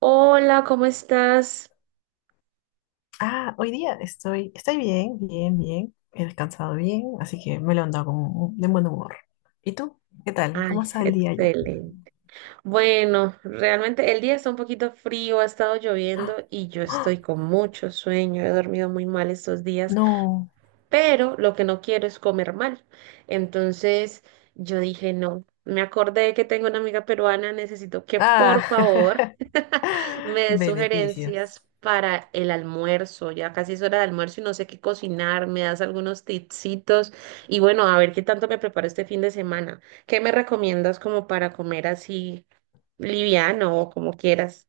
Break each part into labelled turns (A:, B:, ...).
A: Hola, ¿cómo estás?
B: Ah, hoy día estoy bien, bien, bien. He descansado bien, así que me lo ando con de buen humor. ¿Y tú? ¿Qué tal? ¿Cómo
A: Ay,
B: está el día ya?
A: excelente. Bueno, realmente el día está un poquito frío, ha estado lloviendo y yo
B: ¡Ah!
A: estoy con mucho sueño. He dormido muy mal estos días,
B: No.
A: pero lo que no quiero es comer mal. Entonces, yo dije, no, me acordé que tengo una amiga peruana, necesito que
B: Ah,
A: por favor me dé
B: beneficios.
A: sugerencias para el almuerzo. Ya casi es hora de almuerzo y no sé qué cocinar, me das algunos tipsitos y bueno, a ver qué tanto me preparo este fin de semana. ¿Qué me recomiendas como para comer así liviano o como quieras?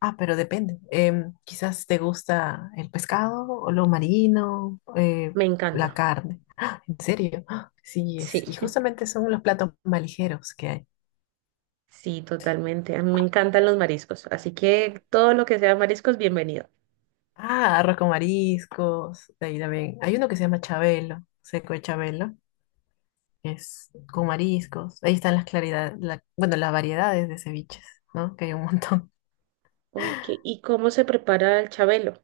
B: Ah, pero depende. Quizás te gusta el pescado o lo marino,
A: Me
B: la
A: encanta.
B: carne. ¡Ah! ¿En serio? ¡Ah! Sí, es.
A: Sí.
B: Y justamente son los platos más ligeros que hay.
A: Sí, totalmente. A mí me encantan los mariscos, así que todo lo que sea mariscos, bienvenido.
B: Ah, arroz con mariscos. De ahí también. Hay uno que se llama chabelo, seco de chabelo que es con mariscos. Ahí están las claridades, bueno, las variedades de ceviches, ¿no? Que hay un montón.
A: Ok, ¿y cómo se prepara el chabelo?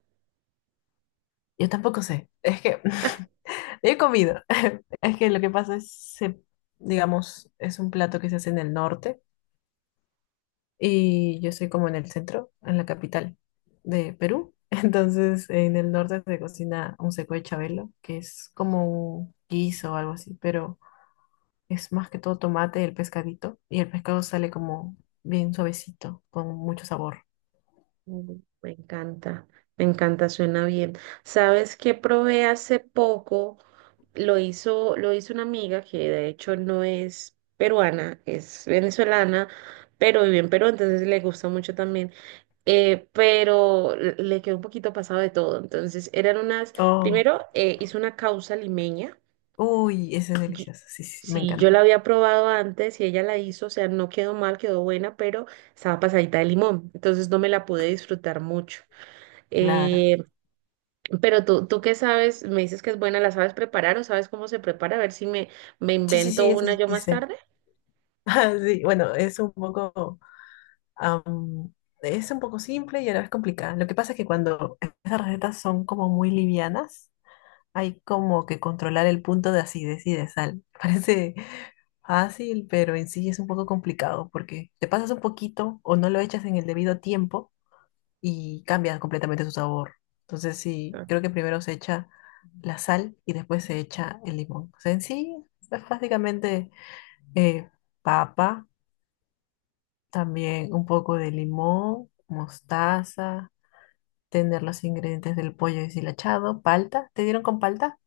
B: Yo tampoco sé, es que
A: Ah,
B: he comido. Es que lo que pasa es, digamos, es un plato que se hace en el norte y yo soy como en el centro, en la capital de Perú. Entonces, en el norte se cocina un seco de chabelo, que es como un guiso o algo así, pero es más que todo tomate, el pescadito, y el pescado sale como bien suavecito, con mucho sabor.
A: mm, me encanta, me encanta, suena bien. ¿Sabes qué probé hace poco? Lo hizo una amiga que de hecho no es peruana, es venezolana, pero vive en Perú, entonces le gusta mucho también. Pero le quedó un poquito pasado de todo. Entonces eran unas,
B: Oh,
A: primero hizo una causa limeña.
B: uy, esa es
A: yo-
B: deliciosa. Sí, sí, sí, me
A: sí, yo la
B: encanta.
A: había probado antes y ella la hizo, o sea, no quedó mal, quedó buena, pero estaba pasadita de limón, entonces no me la pude disfrutar mucho.
B: Claro.
A: Eh, pero tú qué sabes, me dices que es buena, ¿la sabes preparar o sabes cómo se prepara? A ver si me, me
B: Sí, sí,
A: invento
B: sí, eso
A: una
B: sí,
A: yo
B: sí
A: más
B: sé.
A: tarde.
B: Ah, sí, bueno, am, es un poco simple y a la vez complicada. Lo que pasa es que cuando esas recetas son como muy livianas, hay como que controlar el punto de acidez y de sal. Parece fácil, pero en sí es un poco complicado porque te pasas un poquito o no lo echas en el debido tiempo y cambia completamente su sabor. Entonces sí,
A: Ah,
B: creo que primero se echa la sal y después se echa el limón. O sea, en sí es básicamente eh, papa, también un poco de limón, mostaza, tener los ingredientes del pollo deshilachado, palta. ¿Te dieron con palta?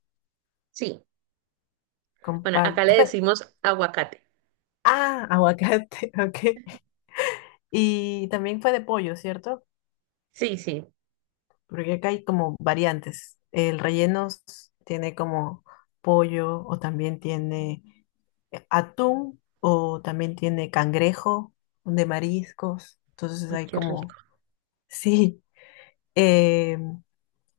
A: sí,
B: Con
A: bueno, acá
B: palta.
A: le decimos aguacate.
B: Ah, aguacate, ok. Y también fue de pollo, ¿cierto?
A: Sí, sí.
B: Porque acá hay como variantes. El relleno tiene como pollo o también tiene atún o también tiene cangrejo de mariscos. Entonces
A: Uy,
B: hay
A: qué rico.
B: como, sí. eh,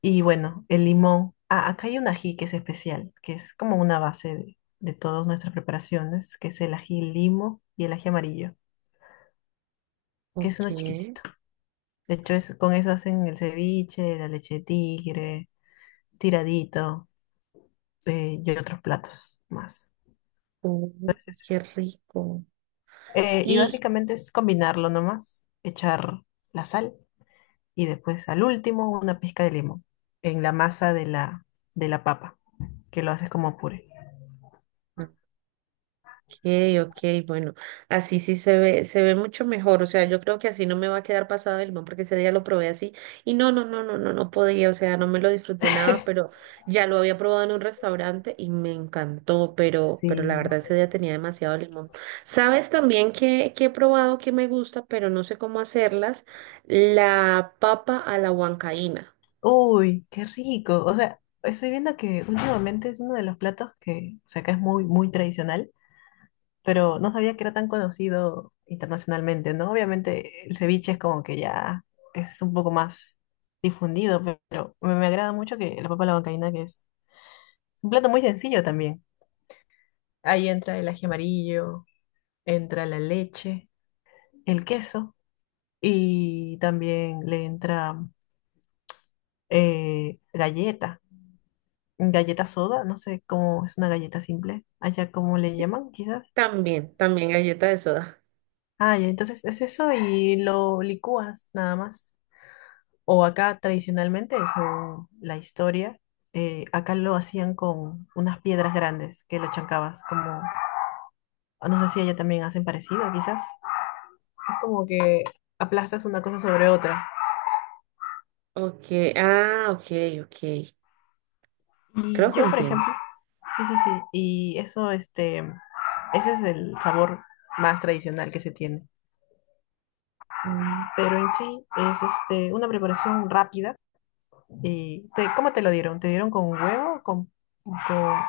B: y bueno, el limón. Ah, acá hay un ají que es especial, que es como una base de todas nuestras preparaciones, que es el ají limo y el ají amarillo, que es
A: Ok.
B: uno chiquitito. De hecho, con eso hacen el ceviche, la leche de tigre, tiradito. Y otros platos más.
A: Uy,
B: Entonces es
A: qué
B: eso.
A: rico.
B: Y
A: Y,
B: básicamente es combinarlo nomás, echar la sal y después al último una pizca de limón en la masa de la papa, que lo haces como puré.
A: okay, okay, bueno, así sí se ve mucho mejor, o sea, yo creo que así no me va a quedar pasado del limón porque ese día lo probé así y no, no, no, no, no, no podía, o sea, no me lo disfruté nada, pero ya lo había probado en un restaurante y me encantó, pero
B: Sí.
A: la verdad ese día tenía demasiado limón. ¿Sabes también que he probado que me gusta, pero no sé cómo hacerlas? La papa a la huancaína.
B: Uy, qué rico. O sea, estoy viendo que últimamente es uno de los platos que, o sea, acá es muy, muy tradicional, pero no sabía que era tan conocido internacionalmente, ¿no? Obviamente el ceviche es como que ya es un poco más difundido, pero me agrada mucho que la papa a la huancaína, que es un plato muy sencillo también. Ahí entra el ají amarillo, entra la leche, el queso y también le entra eh, galleta, galleta soda, no sé cómo es una galleta simple, allá cómo le llaman quizás.
A: También, también galleta de soda.
B: Ah, ya, entonces es eso y lo licúas nada más. O acá tradicionalmente, según la historia, acá lo hacían con unas piedras grandes que lo chancabas, como, no sé si allá también hacen parecido, quizás. Es como que aplastas una cosa sobre otra.
A: Okay, ah, ok, ok,
B: Y
A: creo que
B: yo, por
A: entiendo.
B: ejemplo, sí, sí, sí, y eso, ese es el sabor más tradicional que se tiene.
A: Mm.
B: Pero en sí es una preparación rápida. ¿Cómo te lo dieron? ¿Te dieron con huevo o con-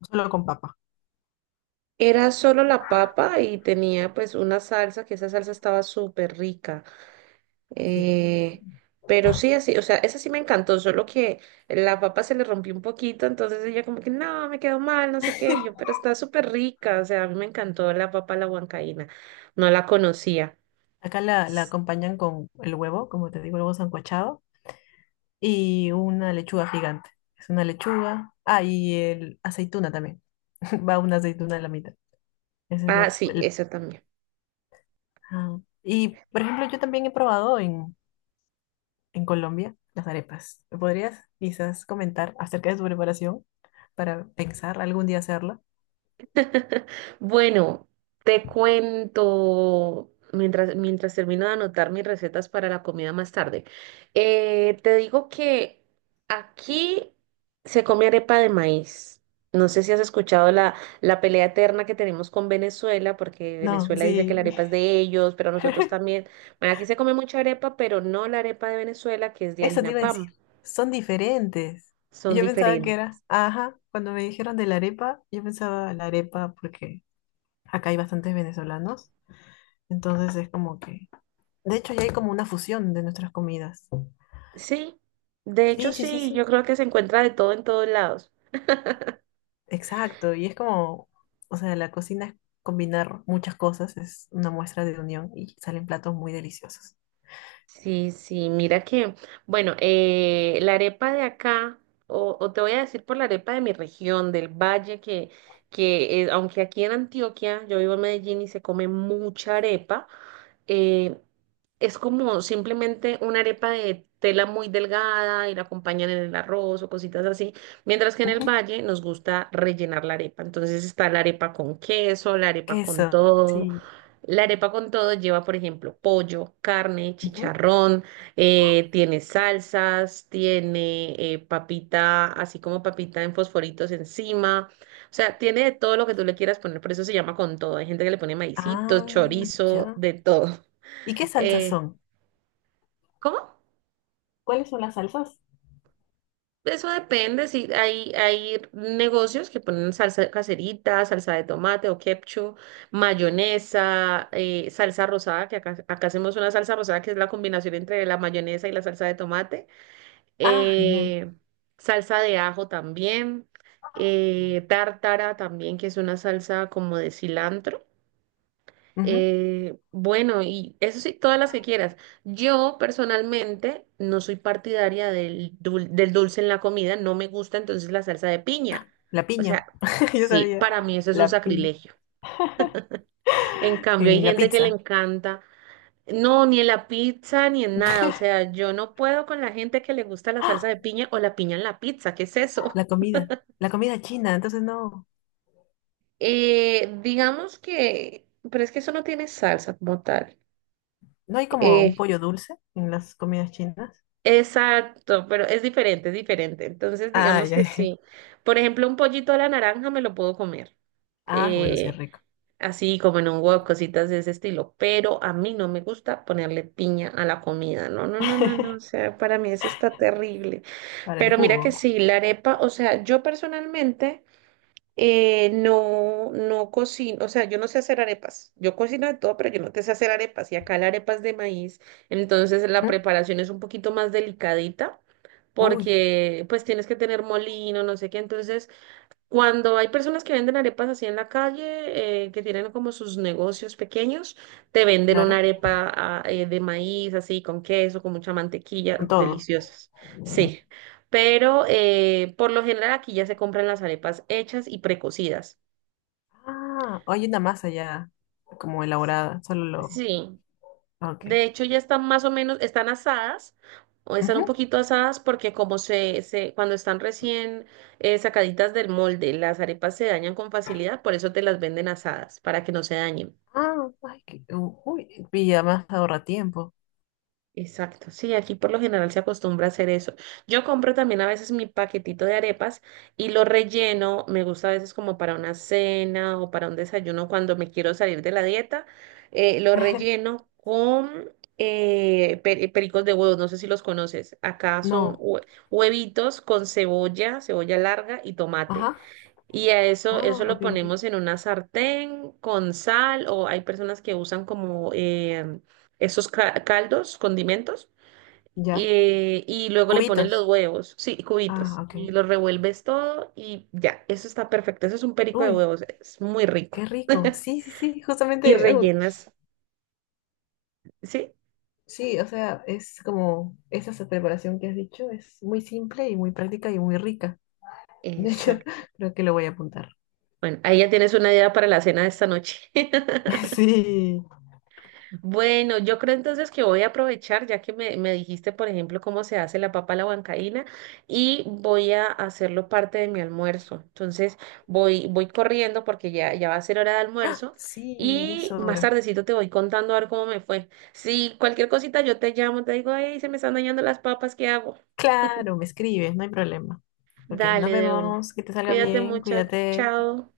B: solo con papa?
A: Era solo la papa y tenía pues una salsa, que esa salsa estaba súper rica.
B: Sí,
A: Eh, pero sí, así, o sea, esa sí me encantó, solo que la papa se le rompió un poquito, entonces ella como que, no, me quedó mal, no sé qué, y yo, pero está súper rica, o sea, a mí me encantó la papa a la huancaína, no la conocía.
B: acá la acompañan con el huevo, como te digo, el huevo sancochado, y una lechuga gigante. Es una lechuga. Ah, y el aceituna también. Va una aceituna a la mitad. Esa es
A: Ah,
B: la...
A: sí, eso también.
B: ah. Y, por ejemplo, yo también he probado en, Colombia las arepas. ¿Me podrías quizás comentar acerca de su preparación para pensar algún día hacerla?
A: Bueno, te cuento mientras termino de anotar mis recetas para la comida más tarde. Te digo que aquí se come arepa de maíz. No sé si has escuchado la pelea eterna que tenemos con Venezuela, porque
B: No,
A: Venezuela dice que la
B: sí.
A: arepa es de ellos, pero nosotros también. Bueno, aquí se come mucha arepa, pero no la arepa de Venezuela, que es de
B: Eso te
A: harina
B: iba a decir.
A: PAN.
B: Son diferentes. Y
A: Son
B: yo pensaba que
A: diferentes.
B: era, ajá, cuando me dijeron de la arepa, yo pensaba la arepa porque acá hay bastantes venezolanos, entonces es como que, de hecho, ya hay como una fusión de nuestras comidas.
A: Sí, de hecho
B: Sí, sí, sí,
A: sí, yo
B: sí,
A: creo que se encuentra de todo en todos lados.
B: exacto. Y es como, o sea, la cocina es combinar muchas cosas, es una muestra de unión y salen platos muy deliciosos.
A: Sí, sí, mira que, bueno, la arepa de acá, o te voy a decir por la arepa de mi región, del valle, que aunque aquí en Antioquia, yo vivo en Medellín y se come mucha arepa, eh, es como simplemente una arepa de tela muy delgada y la acompañan en el arroz o cositas así, mientras que en el
B: Ujú.
A: valle nos gusta rellenar la arepa. Entonces está la arepa con queso, la arepa con
B: Queso,
A: todo.
B: sí.
A: La arepa con todo lleva, por ejemplo, pollo, carne,
B: Ujú.
A: chicharrón, tiene salsas, tiene papita, así como papita en fosforitos encima. O sea, tiene de todo lo que tú le quieras poner, por eso se llama con todo. Hay gente que le pone maicitos,
B: Ah,
A: chorizo,
B: ya.
A: de todo.
B: ¿Y qué salsas
A: Eh,
B: son?
A: ¿Cómo?
B: ¿Cuáles son las salsas?
A: Eso depende, si hay, hay negocios que ponen salsa caserita, salsa de tomate o ketchup, mayonesa, salsa rosada, que acá hacemos una salsa rosada que es la combinación entre la mayonesa y la salsa de tomate,
B: Ah, genial.
A: eh, salsa de ajo también, tártara también, que es una salsa como de cilantro.
B: Ujú.
A: Bueno, y eso sí, todas las que quieras. Yo personalmente no soy partidaria del dulce en la comida, no me gusta entonces la salsa de piña.
B: La
A: O
B: piña,
A: sea,
B: yo
A: sí,
B: sabía.
A: para mí eso es un
B: La piña.
A: sacrilegio. En cambio, hay
B: En la
A: gente que le
B: pizza.
A: encanta, no, ni en la pizza ni en nada. O sea, yo no puedo con la gente que le gusta la salsa
B: ¡Ah!
A: de piña o la piña en la pizza, ¿qué es eso?
B: La comida, la comida china, entonces no.
A: Eh, digamos que, pero es que eso no tiene salsa como tal.
B: ¿No hay como
A: Eh,
B: un pollo dulce en las comidas chinas?
A: Exacto, pero es diferente, es diferente. Entonces,
B: Ah,
A: digamos
B: ya,
A: que
B: ya.
A: sí. Por ejemplo, un pollito a la naranja me lo puedo comer,
B: Ah, bueno, sí es
A: eh,
B: rico.
A: así como en un huevo, cositas de ese estilo. Pero a mí no me gusta ponerle piña a la comida. No, no, no, no, no. O sea, para mí eso está terrible.
B: Para el
A: Pero mira que
B: jugo.
A: sí, la arepa, o sea, yo personalmente. No, no cocino, o sea, yo no sé hacer arepas. Yo cocino de todo, pero yo no te sé hacer arepas. Y acá la arepa es de maíz, entonces la
B: Ujú.
A: preparación es un poquito más delicadita
B: Uy,
A: porque pues tienes que tener molino, no sé qué. Entonces cuando hay personas que venden arepas así en la calle, que tienen como sus negocios pequeños, te venden una
B: claro,
A: arepa de maíz, así con queso, con mucha mantequilla,
B: con todo.
A: deliciosas. Sí, por lo general aquí ya se compran las arepas hechas y precocidas.
B: Ah, hay una masa ya como elaborada, solo lo...
A: Sí,
B: Ah, ok.
A: de hecho ya están más o menos, están asadas, o están un
B: Ujú.
A: poquito asadas porque se cuando están recién sacaditas del molde, las arepas se dañan con facilidad, por eso te las venden asadas, para que no se dañen.
B: Ah, ay, uy, y además ahorra tiempo.
A: Exacto, sí, aquí por lo general se acostumbra a hacer eso. Yo compro también a veces mi paquetito de arepas y lo relleno, me gusta a veces como para una cena o para un desayuno cuando me quiero salir de la dieta, eh, lo relleno con eh, pe- eh, pericos de huevos, no sé si los conoces, acá son
B: No,
A: huevitos con cebolla, cebolla larga y tomate.
B: ajá.
A: Y a eso, eso
B: Ah,
A: lo
B: ok,
A: ponemos
B: ok.
A: en una sartén con sal o hay personas que usan como esos caldos, condimentos,
B: Ya.
A: y luego le ponen los
B: Cubitos.
A: huevos, sí,
B: Ah,
A: cubitos,
B: ok.
A: y los revuelves todo y ya, eso está perfecto. Eso es un perico de
B: Uy,
A: huevos, es muy rico.
B: qué rico. Sí, sí, sí,
A: Y
B: justamente, uy.
A: rellenas, ¿sí?
B: Sí, o sea, es como esa preparación que has dicho es muy simple y muy práctica y muy rica. De hecho,
A: Exacto.
B: creo que lo voy a apuntar.
A: Bueno, ahí ya tienes una idea para la cena de esta noche.
B: Sí,
A: Bueno, yo creo entonces que voy a aprovechar, ya que me dijiste, por ejemplo, cómo se hace la papa a la huancaína, y voy a hacerlo parte de mi almuerzo. Entonces, voy corriendo porque ya va a ser hora de almuerzo,
B: sí, ya es
A: y más
B: hora.
A: tardecito te voy contando a ver cómo me fue. Si cualquier cosita yo te llamo, te digo, hey, se me están dañando las papas, ¿qué hago?
B: Claro, me escribes, no hay problema. Ok, nos
A: Dale de una.
B: vemos, que te salga
A: Cuídate
B: bien,
A: mucho.
B: cuídate.
A: Chao.